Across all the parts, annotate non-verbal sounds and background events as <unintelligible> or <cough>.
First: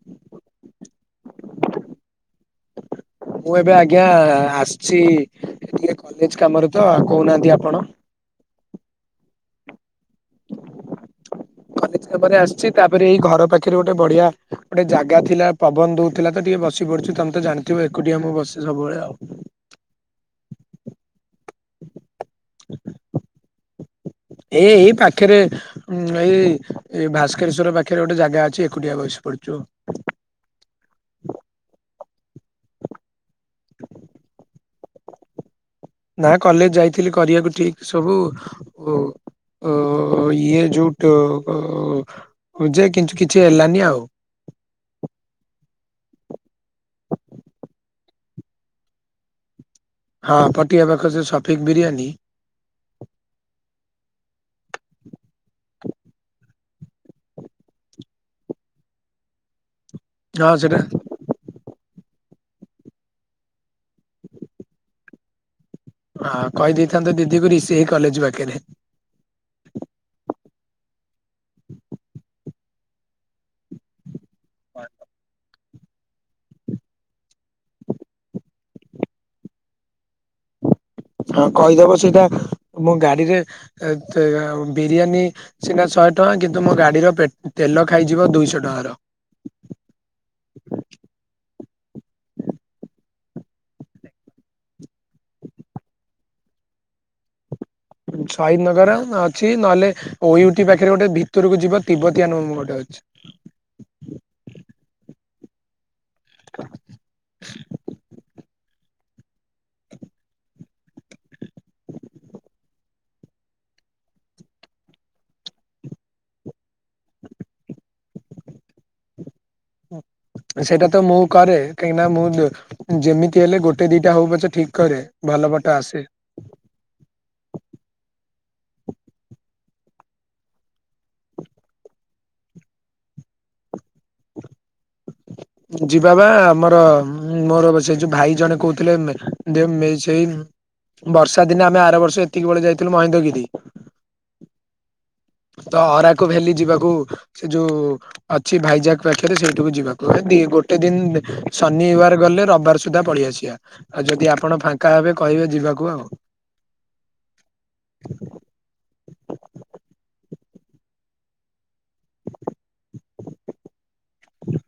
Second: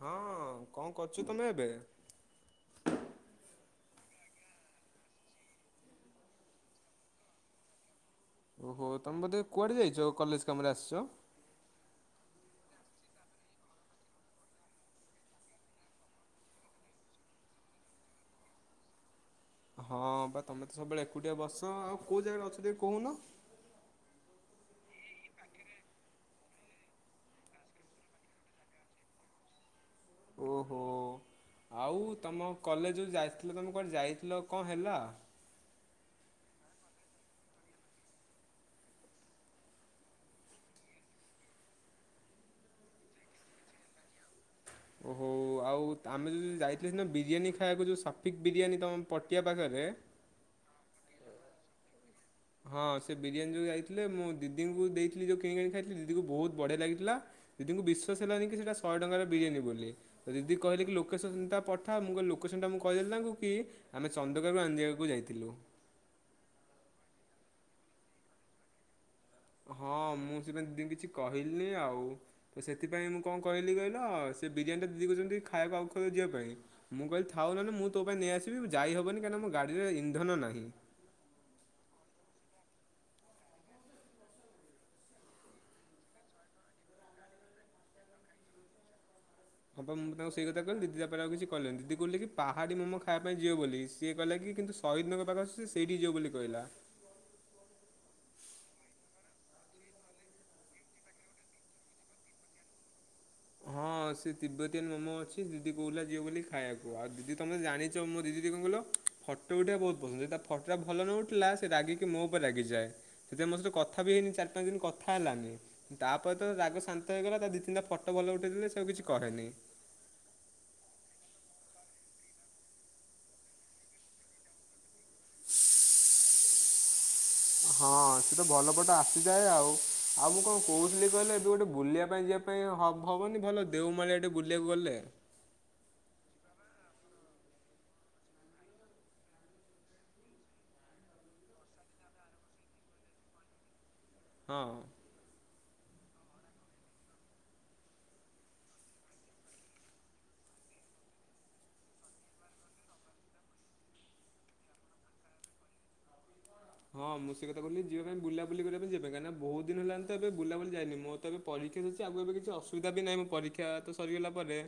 ହଁ କଣ କରୁଛୁ ତମେ ଏବେ? ମୁଁ ଏବେ ଆଜ୍ଞା ଆସିଛି ଟିକେ କଲେଜ କାମରେ ତ, କହୁନାହାନ୍ତି ଆପଣ? ଓହୋ ତମେ ବୋଧେ କୁଆଡେ ଯାଇଛ କଲେଜ କାମ ରେ ଆସିଛ? ଏତେ ପରେ ଆସିଛି ତାପରେ ଏଇ ଘର ପାଖରେ ଗୋଟେ ବଢିଆ ଗୋଟେ ଜାଗା ଥିଲା ପବନ ଦଉଥିଲା ତ ଟିକେ ବସ ବସି ପଢୁଛି ତମେ ତ ଜାଣିଥିବ ଏକୁଟିଆ ମୁଁ ବସେ ସବୁବେଳେ ଆଉ। ହଁ ବା ତମେ ତ ସବୁବେଳେ ଏକୁଟିଆ ବସ ଆଉ କୋଉ ଜାଗାରେ ଅଛ ଟିକେ କହୁନ? ଏ ଏଇ ପାଖରେ ହୁଁ ଭାଇଏ ଭାସ୍କରେସୁର ପାଖରେ ଗୋଟେ ଜାଗା ଅଛି ଏକୁଟିଆ ବସି ପଡୁଛୁ। ଓହୋ ଆଉ ତମ କଲେଜ ଯାଇଥିଲ ତମେ କୁଆଡେ ଯାଇଥିଲ କଣ ହେଲା? ନା କଲେଜ ଯାଇଥିଲି କରିବାକୁ ଠିକ ସବୁ ଓ ଇଏ ଯଉଟ ହିଁ ଯେ କିନ୍ତୁ କିଛି ହେଲାନି ଆଉ। ଓହୋ। ଆଉ ଆମେ ଯାଦି ଯାଇଥିଲ ସିନା ବିରିୟାନୀ ଖାଇବାକୁ ଯଉଁ ସଫିକ୍ ବିରିୟାନୀ ତମ ପଟିଆ ପାଖରେ ହଁ ପଟିିବା ପାଖରେ ଯୋଉ ସଫିକ୍ ବିରିୟାନୀ। ହଁ ସେ ବିରିୟାନୀ ଯଉ ଯାଇଥିଲେ ମୁଁ ଦିଦିଙ୍କୁ ଦେଇଥିଲି ଯଉ କିିକାଣି ଖାଇଥିଲେ ଦିଦିକୁ ବହୁତ ବଢିଆ ଲାଗିଥିଲା ଦିଦିଙ୍କୁ ବିଶ୍ୱାସ ହେଲାନି କି ସେଟା ଶହେ ଟଙ୍କାର ବିରିୟାନି ବୋଲି ହଁ ଦିଦି ସେଟା କହିଲେ କି ଲୋକ ଲୋକେସନ୍ଟ ପଠା ମୁଁ ଲୋକେସନ୍ଟା ମୁଁ କହିଦେଲି ତାଙ୍କୁ କି ଆମେ ଚନ୍ଦକାାରୁ ଆଞଜିବାକୁ ଯାଇଥିଲୁ। ହଁ କହିଦେଇଥାନ୍ତ ଦିଦି କୁ ରିସିଭାଇ କଲେଜ ପାଖରେ। ହଁ ମୁଁ ସେପାଇଁ କିଛି କହିଲିନି ଆଉ ତ ସେଥିପାଇଁ ମୁଁ କଣ କହିଲି କହିଲ? ସେ ବିରିୟାନୀଟା ଦିଦି କୋଉ ଛନ୍ତି ଖାଇବାକୁ ଆଉ ଖକୁ ଯିବା ପାଇଁ। ମୁଁ କହିଲି ଥାଉ ନହେନେ ମୁଁ ତୋ ପାଇଁ ନେଇ ଆସିବି ଯାଇ ହବନି କାହିକିନା ମୋ ଗଡି ରେ ଇନ୍ଦନ ନାହିଁ। ହଁ କହିଦବ ସେଇଟା ମୁଁ ଗାଡିରେ ବିରିୟାନୀ ସିନା ଶହେ ଟଙ୍କା କିନ୍ତୁ ମୋ ଗାଡିର ପେ ତେଲ ଖାଇଯିବ ଦୁଇଶହ ଟଙ୍କାର। ହଁପା ମୁଁ ତାଙ୍କୁ ସେଇ କଥା କିଲି ଦିଦି ତାପରେ ଆଉ କିଛି କହିଲେନି ଦିଦି କିଲେ କି ପାହାଡି ମୋମ ଖାଇବା ପାଇଁ ଯିବ ବୋଲି ସିଏ କଲେ କିନ୍ତୁ ଶଇଦନଗର ପାଖ ଆସୁ ସେଇଠି ଯିବ ବୋଲି କହିଲା। ଶହୀଦ ନଗର ଅଛି ନହେଲେ ଓଇଟି ପାଖରେ ଗୋଟେ ଭିତରକୁ ଯିବ ତିବଟିଆ ନୁ ଗୋଟେ ଅଛି। ହଁ ସେ ତିବ୍ବତୀୟଆ ମୋମୋ ଅଛି ଦିଦି କହୁିଥିଲା ଯିିବ ବୋଲି ଖାଇବାକୁ ଆଉ ଦିଦି ତମେ ଜାଣିଛ ମୋ ଦିଦି ଦି କଣ କହିଲ ଫଟୋ ଉଠିବା ବହୁତ ପସନ୍ଦ ଯଦି ତା ଫଟୋଟା ଭଲ ନ ଉଠିଲା ସେ ରାଗିକି ମୋ ଉପରେ ରାଗିଯାଏ। ସେଥିପାଇ ମୋ ସହିତ କଥା ବି ହେଇନି ଚାରି ପାଞ୍ଚ ଦିନ କଥା ହେଲାନି ତାପରେ ତ ରାଗ ଶାନ୍ତ ହେଇଗଲା ଦି ତିନିଟା ଫଟ ଭଲ ଉଠେଇଥିଲେ ସେଉ ଆଉ କିଛି କହେନି। ସେଇଟା ତ ମୁଁ କରେ କାହିଁକିନା ମୁଁ ଯେମିତି ହେଲେ ଗୋଟେ ଦିଟା ହଉ ପଛକେ ଠିକି କରେ। ଭଲ ଫଟ ଆସେ। ହଁ ସେ ତ ଭଲ ଫଟ ଆସିଯାଏ ଆଉ ଆଉ ମୁଁ କଣ କହୁଥିଲି କହିଲେ ଏବେ ଗୋଟେ ବୁଲିବା ପାଇଁ ଯିବା ପାଇଁ ହ ହବନି ଭଲ ଦେଓମାଳିଆ ଏଠେ ବୁଲିବାକୁ ଗଲେ? ଯିବା ବା ଆମର ମୋର ସେ ଯୋଉ ଭାଇ ଜଣେ କହୁଥିଲେ ସେଇ ବର୍ଷା ଦିନେ ଆମେ ଆର ବର୍ଷ ଏତିକି ବେଳେ ଯାଇଥିଲୁ ମହେନ୍ଦଗିରି। ହଁ ହଁ। ତ ଅରାକୁ ଭ୍ୟାଲି ଯିବାକୁ ସେ ଯୋଉ ଅଛି ଭାଇଜାକ ପାଖରେ ସେଇଠିକୁ ଯିବାକୁ ଗୋଟେ ଦିନ ଶନିବାର ଗଲେ ରବିବାର ସୁଧା ସୁଧା ପଳେଇଆସିବା ଆଉ ଯଦି ଆପଣ ଫାଙ୍କା ହେବେ କହିବେ ଯିବାକୁ ଆଉ। ହଁ ମୁଁ ସେ କଥା କିଲି ଯିବା ପାଇଁ ବୁଲା ବ କରିବାକୁ ପାଇଁିବବେ କାହିଁକ ବହୁ ଦିନ ହେଲାଣି ତ ଏ ବୁଲାବୁଲି ଯାଇନି ମୋର ତ ଏବେ ପରୀକ୍ଷା ସରିଛି ଆଗକୁ ଏବେ କିଛିୁ ସୁବିଧା ବି ନାହିଁ ମୁଁ ପରୀକ୍ଷା ତ ସରିଗଲା ପରେ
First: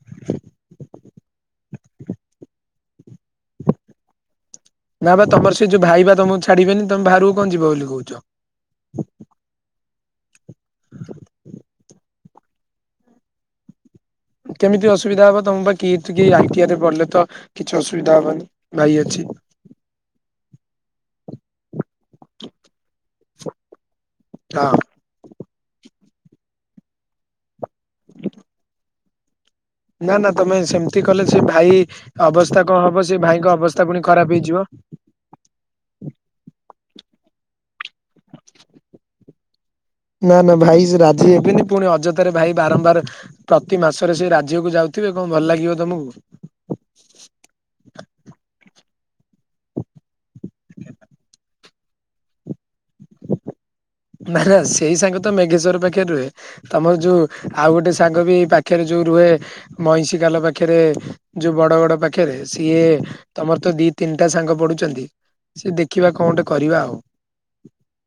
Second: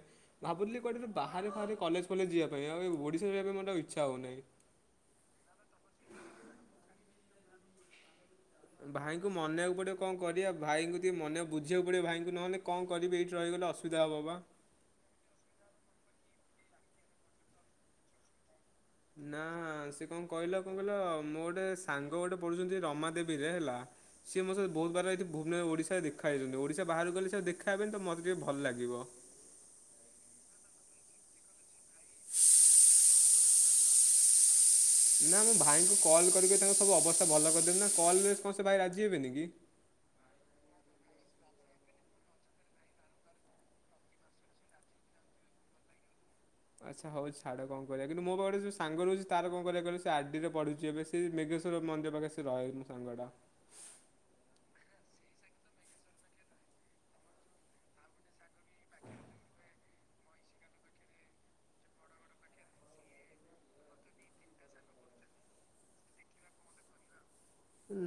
ଭାବୁିଲି କୁଆଡେ ବାହାରେ ବାହାରେ କଲେଜ ଫଲେଜ ଯିବା ପାଇଁ ଆଉ ଓଡ଼ିଶାରେ ରହିବା ପାଇଁ ମୋତ ଇଚ୍ଛା ହେଉନାହିଁ। ନା ବା ତମର ସେ ଯୋଉ ଭାଇ ବା ତମକୁ ଛାଡିବେନି ତମେ ବାହାରକୁ କଣ ଯିବ ବୋଲି କହୁଛ? ଭାଇଙ୍କୁ ମନେଇବାକୁ ପଡିବ କଣ କରିବା ଭାଇଙ୍କୁ ଟିକେ ମନେ ବୁଝିବାକୁ ପଡିବ ଭାଇଙ୍କୁ ନହେଲେ କଣ କରିବି ଏଇଠି ରହିଗଲେ ଅସୁବିଧା ହେବ ବା। କେମିତି ଅସୁବିଧା ହବ ତମ ବା କି କି ଆଇ ଟିଆ ରେ ପଢିଲେ ତ କିଛି ଅସୁବିଧା ହବନି। ଭାଇ ଅଛି ନା ସେ କଣ କହିଲ କଣ କହିଲ ମୋ ଗୋଟେ ସାଙ୍ଗ ଗୋଟେ ପଢୁଛନ୍ତି ରମା ଦେବୀରେ ହେଲା ସିଏ ମୋେ ହଁ ବହୁତ ବାର ଏଠି ଭୁବନସ୍ଵର ରେ ଓଡିଶାରେ ଦେଖାହେଇଛନ୍ତି ଓଡିଶା ବାହାରାରୁକୁ ଗଲେ ଆଉ ଦେଖ ଖାହେବେନି ତ ମୋତେ ଟିକେ ଭଲ ଲାଗିବ। ନା ନା ତମେ ସେମିତି କଲେ ସେ ଭାଇ ଅବସ୍ଥା କଣ ହବ ସେ ଭାଇଙ୍କ ଅବସ୍ଥା ପୁଣି ଖରାପ ହେଇଯିବ। ନା ମୁଁ ଭାଇଙ୍କୁ କଲ୍ କରିକି ତାଙ୍କ ସବୁ ଅବସ୍ଥା ଭଲ କରିଦେବି ନା କଲ୍ କଣ ସେ ଭାଇ ରାଜି ହେବେନି କି? ନା ନା ଭାଇ ସେ ରାଜି ହେବେନି ପୁଣି ଅଯଥାରେ ଭାଇ ବାରମ୍ବାର ପ୍ରତି ମାସରେ ସେ ରାଜ୍ୟକୁ ଯାଉଥିବେ କଣ ଭଲ ଲାଗିବ ତମକୁ? ଆଚ୍ଛା ହଉ ଛାଡ କଣ କରିବା, କିନ୍ତୁ ମୋ ପାଖରେ ଗୋଟେ ଯଉ ସାଙ୍ଗ ରହୁଛି ତାର କଣ କରିବା କହିଲ, ସେ ଆର ଡି ରେ ପଢୁଛି ଏ ସେ ନେଗୋ ମନ୍ଦିର ପାଖେ ସେ ରହେ ମୋ ସାଙ୍ଗଟା। ନା ନା ସେଇ ସାଙ୍ଗ ତ ମେଘେଶ୍ଵର ପାଖରେ ରୁହେ। ତମର ଯୋଉ ଆଉ ଗୋଟେ ସାଙ୍ଗ ବି ପାଖରେ ଯୋଉ ରୁହେ ମଇଁଷି କାଲ ପାଖରେ। ଯୋଉ ବଡଗଡ ପାଖରେ ସିଏ ତମର ତ ଦି ତିନିଟା ସାଙ୍ଗ ପଢ଼ୁଛନ୍ତି। ସେ ଦେଖିବା କଣ ଗଟେ କରିବା ଆଉ।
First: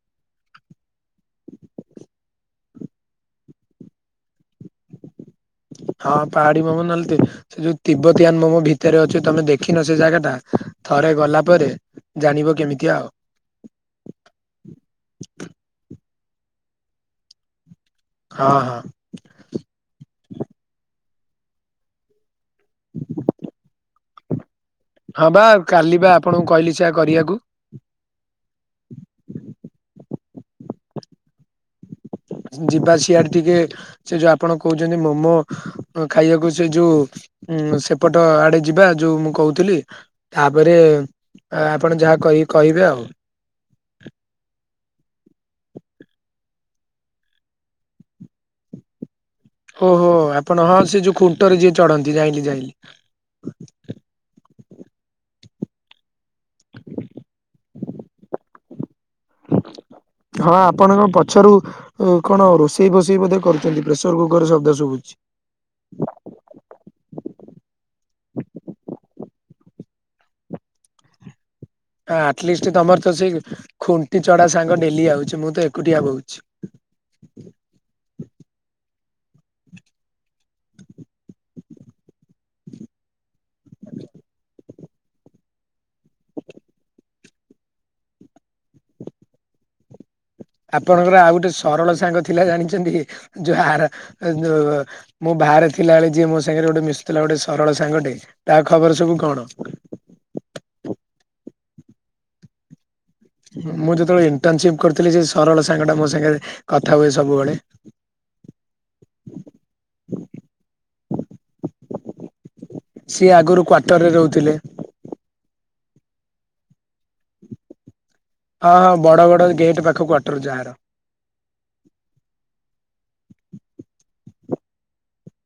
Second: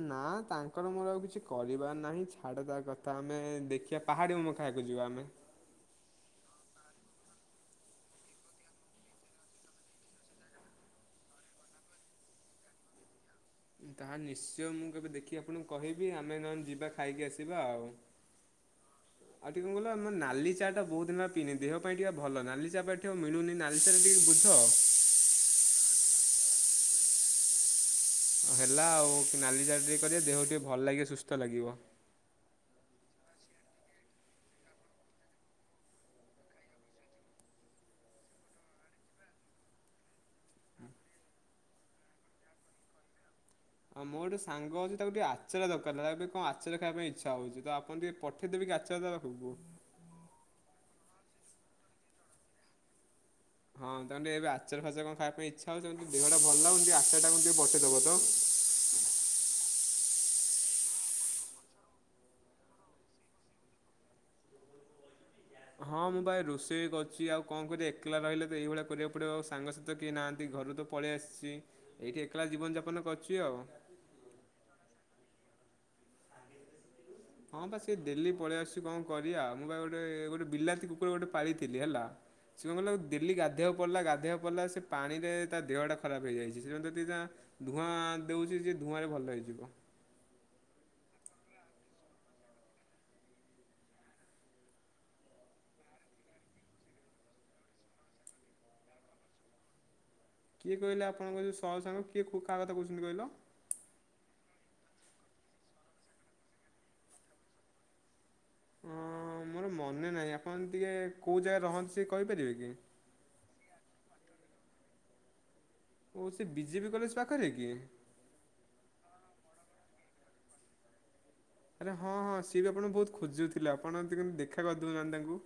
ନା ତାଙ୍କର ମୋର ଆଉ କିଛି କରିବାର ନାହିଁ ଛାଡ ତା କଥା ଆମେ ଦେଖିବା ପାହାଡ଼ି ମୋମୋ ଖାଇବାକୁ ଯିବା ଆମେ। ହଁ ପାହାଡ଼ି ମୋମୋ ନଲ୍ତି ସେ ଯୋଉ ତବତିଆନ ମୋମ ଭିତରେ ଅଛି ତମେ ଦେଖିନ ସେ ଜାଗା ଟା, ଥରେ ଗଲା ପରେ ଜାଣିବ କେମିତି ଆଉ। ତାହା ନିଶ୍ଚୟ ମୁଁ କେବେ ଦେଖି ଆପଣଙ୍କୁ କହିବି, ଆମେ ନହେଲେ ଯିବା ଖାଇକି ଆସିବା ଆଉ। ହଁ ହଁ। ଆଉ ଟିକେ କଣ କହିଲ ଆମ ନାଲି ଚା ଟା ବହୁତ ଦିନ ହେଲା ପିନି, ଦେହ ପାଇଁ ଟିକେ ଭଲ ନା ନାଲିଚା ପା ଏଠି ଆଉ ମିଳୁନି, ନାଲିଚାରେ ଟିକେ ବୁଝ। ହଁ ବା କାଲି ବା ଆପଣଙ୍କୁ କହିଲି ଚା କରିବାକୁ। ହେଲା ଆଉ ନାଲି ଚା ଟିକେ କରିବେ ଦେହ ଟିକେ ଭଲ ଲାଗିବ ସୁସ୍ଥ ଲାଗିବ। ଯିବା ସିଆଡ ଟିକେ ସେ ଯୋଉ ଆପଣ କହୁଛନ୍ତି ମୋମୋ ଖାଇବାକୁ ସେ ଯୋଉ ଉଁ ସେପଟ ଆଡେ ଯିବା ଯୋଉ ମୁଁ କହୁଥିଲି। ତାପରେ ଆପଣ ଯାହା କହିକି କହିବେ ଆଉ। ଆଉ ମୋର ଗୋଟେ ସାଙ୍ଗ ଅଛି ତାକୁ ଟିକେ ଆଚାର ଦରକାର ଥିଲା, ତାକୁ ବି କଣ ଆଚାରା ଖାଇବା ପାଇଁ ଇଚ୍ଛା ହଉଛି ତ ଆ ପଣ ଟିକେ ପଠେଇଦେବେ କି ଆଚାର ତା ପାଖକୁ? ଓହୋ ଆପଣ ହଁ ସେ ଯୋଉ ଖୁଣ୍ଟରେ ଯିଏ ଚଢନ୍ତି ଯାଇଁଲି ଯାଇଁଲି। ହଁ ତାଙ୍କୁ ଟିକେ ଏବେ ଆଚାର ଫାଚର କଣ ଖଇବା ପାଇଁ ଇଚ୍ଛା ହଉଚି, ତାଙ୍କ ଦେହଟା ଭଲ ଲାଗୁନି, ଆଚାର ଟା ତାଙ୍କୁ ଟିକେ ପଠେଇ ଦେବ ତ। ହଁ ଆପଣ କଣ ପଛରୁ କଣ ରୋଷେଇ ଫୋଷେଇ ବୋଧେ କରୁଛନ୍ତି, ପ୍ରେସର କୁକର ଶବ୍ଦ ଶୁଭୁଚି। ହଁ ମୁଁ ଭାଇ ରୋଷେଇ ବି କରୁଛି ଆଉ କଣ କରିବି, ଏକଲା ରହିଲେ ତ ଏଇଭଳିଆ କରିବାକୁ ପଡିବ, ଆଉ ସାଙ୍ଗସାଥି କେହି ନାହାନ୍ତି ଘରୁ ତ ପଳେଇ ଆସିଛି। ଏଇଠି ଏକଲା ଆଟଲିଷ୍ଟ ଜୀବନଯାପନ ତମର ତ କରୁଛି ସେଇ ଆଉ। ଖୁଣ୍ଟି ଚଡା ସାଙ୍ଗ ଡେଲି ଆଉଛି ମୁଁ ତ ଏକୁଟିଆ ବହୁ ହ ହଁ ବା ସେ ଡେଲି ପଳେଇଆଶୁଛି, କଣ କରିବା, ମୁଁ ବା ଗୋଟେ ଗୋଟେ ବିଲାତି କୁକୁର ଗୋଟେ ପାଳିଥିଲି ହେଲା। ସେ କଣ୍ କହିଲ ଡେଲି ଗାଧୋଇବାକୁ ପଡିଲା ଗାଧୋଇବାକୁ ପଡ଼ିଲା ସେ ପାଣିରେ ତା ଦେହଟା ଖରାପ ହେଇଯାଇଛି <unintelligible> ଧୂଆଁ ଦଉଛି ଯେ ଧୂଆଁ ରେ ଭଲ ହେଇଯିବ। ଆପଣଙ୍କର ଆଉ ଗୋଟେ ସରଳ ସାଙ୍ଗ ଥିଲା ଜାଣିଛନ୍ତି ଯୋ ଆ ଯୋ ମୁଁ ବାହାରେ ଥିଲା ବେଳେ ଯିଏ ମୋ ସାଙ୍ଗରେ ଗୋଟେ ମିଶୁଥିଲା ଗୋଟେ ସରଳ ସାଙ୍ଗଟେ ତା ଖବର ସବୁ କଣ? କିଏ କହିଲ ଆପଣଙ୍କ ଯଉ ସରଳ ସାଙ୍ଗ, କିଏ କାହା କଥା କହୁଛନ୍ତି କହିଲ? ମୁଁ ଯେତେବେଳେ ଇଣ୍ଟର୍ନସିପ୍ କରୁଥିଲି ସେ ସରଳ ସାଙ୍ଗଟା ମୋ ସାଙ୍ଗରେ କଥା ହୁଏ ସବୁବେଳେ। ହଁ ମୋର ମନେ ନାହିଁ, ଆପଣ ଟିକେ କୋଉ ଜାଗାରେ ରହନ୍ତି ଟିକେ କହିପାରିବେ କି? ସିଏ ଆଗରୁ କ୍ଵାର୍ଟର ରେ ରହୁଥିଲେ। ଓ ସେ ବି ଜେ ପି କଲେଜ ପାଖରେ କି? ହଁ ହଁ ବଡ ବଡ ଗେଟ୍ ପାଖ କ୍ୱାଟର ଯାହାର। ଆରେ ହଁ ହଁ ସିଏ ବି ଆପଣଙ୍କୁ ବହୁତ ଖୋଜୁଥିଲା ଆପଣ ଏବେ କେମିତି ଦେଖା କରିଦେଉନାହାନ୍ତି ତାଙ୍କୁ।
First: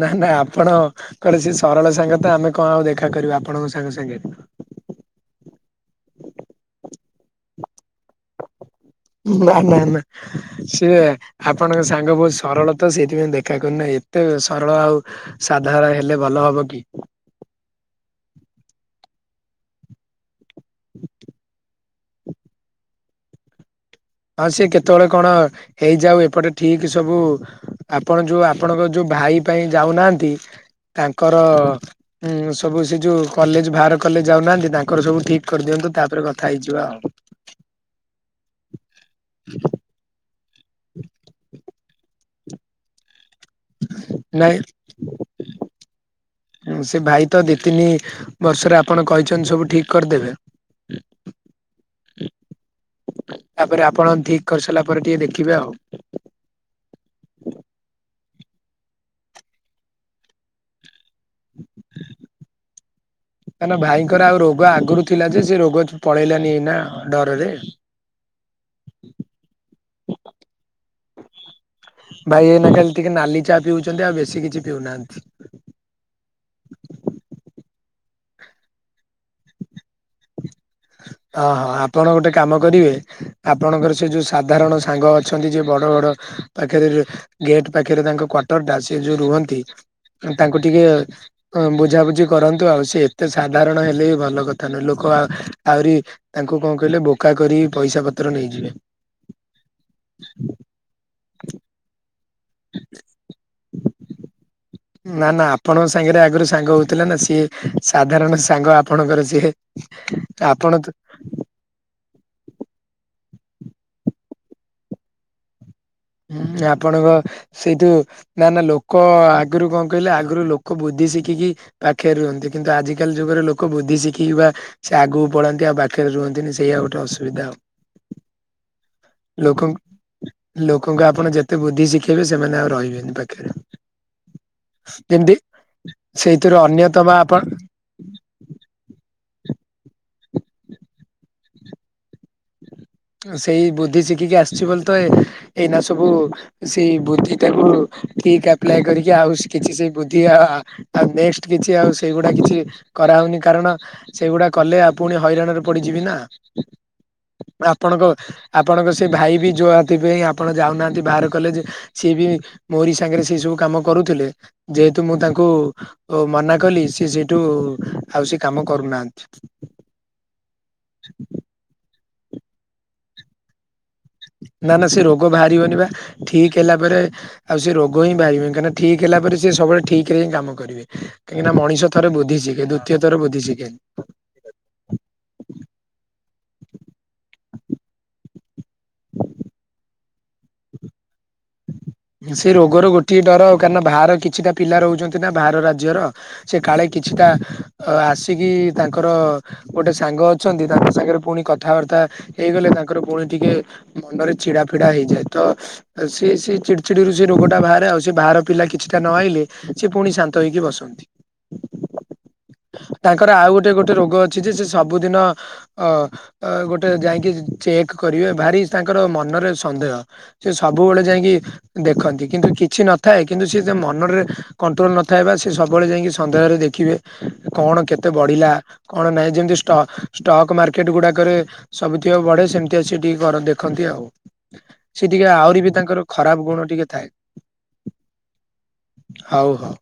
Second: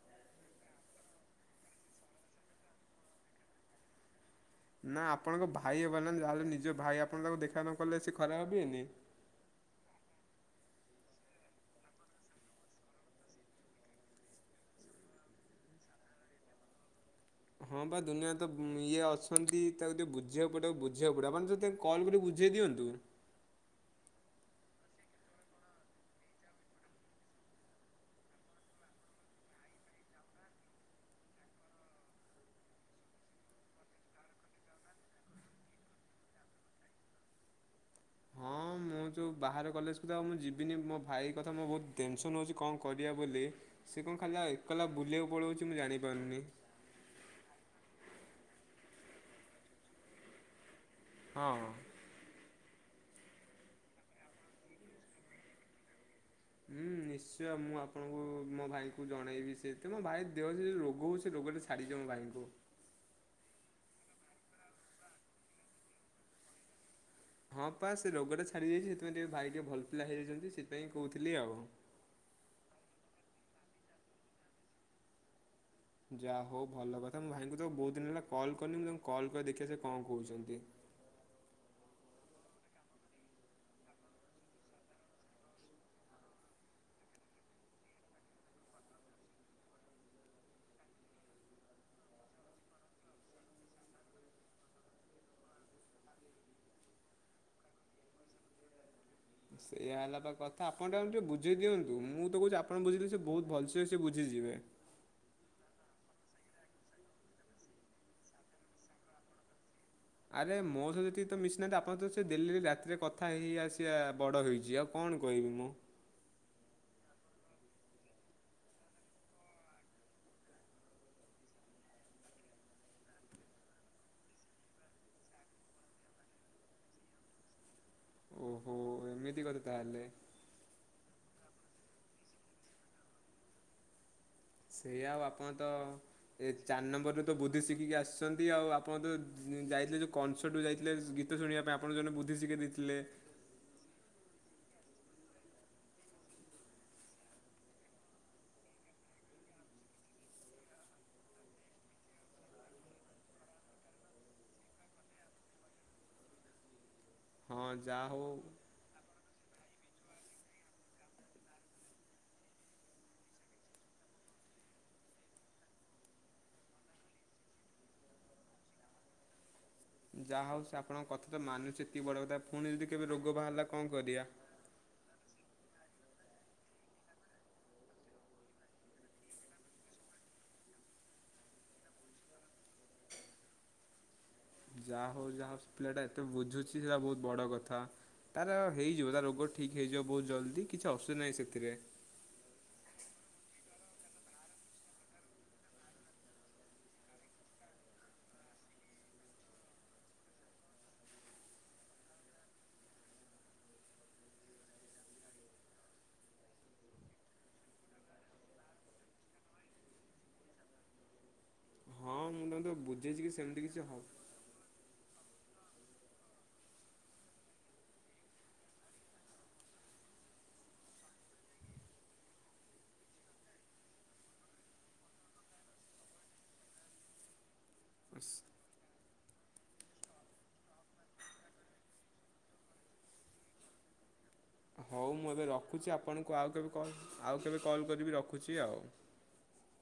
ନା ନା ଆପଣ ଙ୍କର୍ ସେ ସରଳ ସାଙ୍ଗ ତ ଆମେ କଣ ଆଉ ଦେଖା କରିବୁ ଆପଣଙ୍କ ସାଙ୍ଗ ସାଙ୍ଗେ। ନା ଆପଣଙ୍କ ଭାଇ ହେବ ନା ଯାହେଲେ ନିଜ ଭାଇ ଆପଣ ତାଙ୍କୁ ଦେଖା ନ କଲେ ସେ ଖରାପ ଭାବିବେନି? ନା ନା ନା ସେ ଆପଣଙ୍କ ସାଙ୍ଗ ବହୁତ ସରଳ ତ ସେଇଥିପାଇଁ ଦେଖା କରୁନାହିଁ ଏତେ ସରଳ ଆଉ ସାଧାରଣ ହେଲେ ଭଲ ହବ କି? ହଁ ବା ଦୁନିଆ ତ ଇଏ ଅଛନ୍ତି ତାକୁ ଟିକେ ବୁଝିବାକୁ ପଡ଼ିବ ବୁଝିବାକୁ ପଡ଼ିବ ମାନେ ଯଦି କଲ୍ କରି ବୁଝେଇ ଦିଅନ୍ତୁ। ହଁ ସିଏ କେତେବେଳେ କଣ ହେଇଯାଉ ଏପଟେ ଠିକ ସବୁ ଆପଣ ଯୋଉ ଆପଣଙ୍କ ଯୋଉ ଭାଇ ପାଇଁ ଯାଉନାହାନ୍ତି ତାଙ୍କର ହୁଁ ସବୁ ସେ ଯୋଉ କଲେଜ ବାହାର କଲେଜ ଯାଉନାହାନ୍ତି ତାଙ୍କର ସବୁ ଠିକ କରିଦିଅନ୍ତୁ ତାପରେ କଥା ହେଇଯିବ ଆଉ। ହଁ। ମୁଁ ଯୋଉ ବାହାରେ କଲେଜକୁ ଉ ମୁଁ ଯିବିନି ମୋ ଭାଇ କଥା ମୋ ବହୁତ ଟେନସନ୍ ହେଉଛି କଣ କରିବା ବୋଲି? ସେ କଣ ଖାଲି ଆଉ ନାଇଁ ଏକଲା ବୁଲିବାକୁ ପଳଉଛି ମୁଁ ଜାଣିପାରୁନି? ସେ ଭାଇ ତ ଦି ତିନି ବର୍ଷରେ ଆପଣ କହିଛନ୍ତି ସବୁ ଠିକ କରିଦେବେ। ହଁ। ତାପରେ ଆପଣ ଠିକ କରିସାରିଲା ପରେ ଟିକେ ଦେଖିବେ ଆଉ। ହୁଁ ନିଶ୍ଚୟ ମୁଁ ଆପଣଙ୍କୁ ମୋ ଭାଇଙ୍କୁ ଜଣେଇବି ସେ ତ ମୋ ଭାଇ ଦେହରେ ଯଉ ରୋଗ ହଉଛି। ସେ ରୋଗଟା ଛାଡି ଯାଉ ଭାଇଙ୍କୁ। କାହିଁକି ଭାଇଙ୍କର ଆଉ ରୋଗ ଆଗରୁ ଥିଲା ଯେ ସେ ରୋଗ ପଳେଇଲାନି ନା ଡରରେ। ବାସ ସେ ରୋଗଟା ଛାଡ଼ି ଦେଇାଇଛି ସେଥିପାଇଁ ଟିକେ ଭାଇ ଟିଏ ଭଲ ପିଲା ହେଇଯାଇଛନ୍ତି ସେଥିପାଇଁ କହୁଥିଲି ଆଉ। ଭାଇ ଏନା ଖାଲି ଟିକେ ନାଲି ଚା ପିଉଛନ୍ତି ଆଉ ବେଶୀ କିଛି ପିଉନାହାନ୍ତି। ଯାହା ହଉ ଭଲ କଥା ମୁଁ ଭାଇଙ୍କୁ ତ ବହୁତ ଦିନ ହେଲା କଲ୍ କରିଲିନି ମୁଁ ତାଙ୍କୁ କଲ୍ କରି ଦେଖିବା ସେ କଣ କହୁଛନ୍ତି। ଅ ହୋ ଆପଣ ଗୋଟେ କାମ କରିବେ? ଆପଣଙ୍କର ସେ ଯୋଉ ସାଧାରଣ ସାଙ୍ଗ ଅଛନ୍ତି ଯେ ବଡ ବଡ ପାଖରେ ଗେଟ୍ ପାଖରେ ତାଙ୍କ କ୍ଵାର୍ଟର ଟା ସେ ଯୋଉ ରୁହନ୍ତି ତାଙ୍କୁ ଟିକେ ବୁଝାବୁଝି କରନ୍ତୁ ଆଉ ସେ ଏତେ ସାଧାରଣ ହେଲେ ବି ଭଲ କଥା ନୁହଁ ଲୋକ ଆହୁରି ତାଙ୍କୁ କଣ କହିଲେ ବୋକା କରି ପଇସା ପତ୍ର ନେଇଯିବେ। ସେଇଆ ହେଲା ବା କଥା ଆପଣ ଟା ବୁଝେଇ ଦିଅନ୍ତୁ ମୁଁ ତ କହୁଛି ଆପଣ ବୁଝେଇଲେ ସେ ବହୁତ ଭଲସେ ସେ ବୁଝିଯିବେ। ନା ନା ଆପଣଙ୍କ ସାଙ୍ଗରେ ଆଗରୁ ସାଙ୍ଗ ହଉଥିଲା ନା ସିଏ ସାଧାରଣ ସାଙ୍ଗ ଆପଣଙ୍କର ସିଏ। ଆରେ ଆପଣ ତ ମୋ ସହ ଯେତିକି ତ ମିଶିନାହାନ୍ତି ଆପଣ ତ ସେ ଦିଲ୍ଲୀରେ ରାତିରେ କଥା ହେଇ ଆସିବା ବଡ଼ ହୋଇଛି ଆଉ କଣ କହିବି ମୁଁ? ହୁଁ ଆପଣଙ୍କ ସେଇଠୁ ନା ନା ଲୋକ ଆଗରୁ କଣ କହିଲେ ଆଗରୁ ଲୋକ ବୁଦ୍ଧି ଶିଖିକି ପାଖରେ ରୁହନ୍ତି କିନ୍ତୁ ଆଜିକାଲି ଯୁଗରେ ଲୋକ ବୁଦ୍ଧି ଶିଖିକି ପା ସେ ଆଗକୁ ପଢନ୍ତି ଆଉ ପାଖରେ ରୁହନ୍ତିନି ସେଇଆ ଗୋଟେ ଅସୁବିଧା ଆଉ। ଓହୋ ଏମିତି କଥା ଲୋକଙ୍କୁ ତାହେଲେ। ଲୋକଙ୍କୁ ଆପଣ ଯେତେ ବୁଦ୍ଧି ଶିଖେଇବେ ସେମାନେ ଆଉ ରହିବେନି ପାଖରେ। ସେଇ ଆଉ ଯେମିତି ଆପଣ ତ ଏ ସେଇଥିରୁ ଚାରି ଅନ୍ୟତମ ନମ୍ବରରୁ ତ ଆପଣ ବୁଦ୍ଧି ଶିଖିକି ଆସି ଛନ୍ତି ଆଉ ଆପଣ ତ ଯାଇଥିଲେ ଯେଉ କନସର୍ଟ ଯାଇଥିଲେ ଗୀତ ଶୁଣିବା ପାଇଁ ଆପଣଙ୍କୁ ଜଣେ ବୁଦ୍ଧି ଶିଖେଇ ଦେଇଥିଲେ। ସେଇ ବୁଦ୍ଧି ଶିଖିକି ଆସିଛି ବୋଲି ତ ଏଇନା ସବୁ ସେଇ ବୁଦ୍ଧିଟାକୁ ଠିକ ଆପ୍ଲାଏ କରିକି ଆଉ କିଛି ସେ ବୁଦ୍ଧି ଆଉ ନେଷ୍ଟ କିଛି ଆଉ ସେଇଗୁଡା କିଛି କରା ହଉନି କାରଣ ସେଇଗୁଡା କଲେ ଆ ପୁଣି ହଇରାଣ ରେ ପଡିଯିବି ନା। ହଁ ଆପଣଙ୍କ ଯାହା ହଉ ଆପଣଙ୍କ ସେ ଭାଇ ବି ଯଉଁଥିପାଇଁ ଆପଣ ଯାଉନାହାଁନ୍ତି ବାହାର କଲେଜ। ସିଏ ବି ମୋରି ସାଙ୍ଗରେ ସେଇ ସବୁ କାମ କରୁଥିଲେ ଯେହେତୁ ମୁଁ ତାଙ୍କୁ ଓ ମନା କଲି ସିଏ ସେଇଠୁ ଆଉ ସେ କାମ କରୁନାହାନ୍ତି। ଯାହା ହଉଛି ଆପଣଙ୍କ କଥା ତ ମାନୁଛି ଏତିକି ବଡ କଥା ପୁଣି ଯଦି କେବେ ରୋଗ ବାହାରିଲା କଣ କରିବା? ନା ନା ସେ ରୋଗ ବାହାରିବନି ପା ଠିକ ହେଲା ପରେ ଆଉ ସେ ରୋଗ ହିଁ ବାହାରିବନି କାହିଁକିନା ଠିକ୍ ହେଲା ପରେ ସେ ସବୁବେଳେ ଠିକ୍ କାମ କରିବେ କାହିଁକି ନା ମଣିଷ ଥରେ ବୁଦ୍ଧି ଶିଖେ ଦ୍ଵିତୀୟ ଥରେ ବୁଦ୍ଧି ଶିଖେନି। ଯାହା ହଉ ଯାହା ହଉ ପିଲାଟା ଏତେ ବୁଝୁଛି ସେଟା ବହୁତ ବଡ କଥା। ତାର ହୋଇଯିବ ତା ରୋଗ ଠିକ୍ ହେଇଯିବ ବହୁତ ଜଲ୍ଦି କିଛି ଅସୁବିଧା ନାହିଁ ସେଥିରେ ସେ ରୋଗର ଗୋଟିଏ ଡର କାରଣ ବାହାର କିଛିଟା ପିଲା ରହୁଛନ୍ତି ନା ବାହାର ରାଜ୍ୟର। ସେ କାଳେ କିଛିଟା ଆ ଆସିକି ତାଙ୍କର ଗୋଟେ ସାଙ୍ଗ ଅଛନ୍ତି ତାଙ୍କ ସାଙ୍ଗରେ ପୁଣି କଥାବାର୍ତ୍ତା ହେଇଗଲେ ତାଙ୍କର ପୁଣି ଟିକେ ମନରେ ଚିଡା ଫିଡା ହେଇଯାଏ ତ ସେ ସେ ଚି ଚିଡ଼ିରୁ ସେ ରୋଗଟା ବାହାରେ ଆଉ ସେ ବାହାର ପିଲା କିଛିଟା ନ ଆଇଲେ ସେ ପୁଣି ଶାନ୍ତ ହେଇକି ବସନ୍ତି। ହଁ ମୁଁ ତ ତାଙ୍କୁ ବୁଝଉଛି କି ସେମିତି କିଛି ହବ ସିଏ ଯେ ଯେ ସବୁଦିନ ଅ ଗୋଟେ ଯାଇକି ଚେକ୍ କରିବେ ଭାରି ତାଙ୍କର ମନରେ ସନ୍ଦେହ। ସେ ସବୁବେଳେ ଯାଇକି ଦେଖନ୍ତି କିନ୍ତୁ କିଛି ନଥାଏ କିନ୍ତୁ ସିଏ ଯେ ମନରେ କଣ୍ଟ୍ରୋଲ ନଥାଏ ବା ସେ ସବୁବେଳେ ଯାଇକି ସନ୍ଦେହରେ ଦେଖିବେ କଣ କେତେ ବଢିଲା? କଣ ନାହିଁ ଯେମିତି ଷ୍ଟ ଷ୍ଟକ୍ ମାର୍କେଟ ଗୁଡାକରେ ସବୁଥିବ ବଢେ ସେମିତି ଆସ ଟିକେ କର ଦେଖନ୍ତି ଆଉ। ସେ ହଉ ଟିକେ ମୁଁ ଏବେ ଆହୁରି ବି ରଖୁଛି ତାଙ୍କର ଖରାପ ଆପଣଙ୍କୁ ଆଉ ଗୁଣ କେବେ ଟିକେ କଲ୍ ଥାଏ ଆଉ କେବେ କଲ୍ କରିବି ରଖୁଛି ଆଉ। ହଉ ହଉ।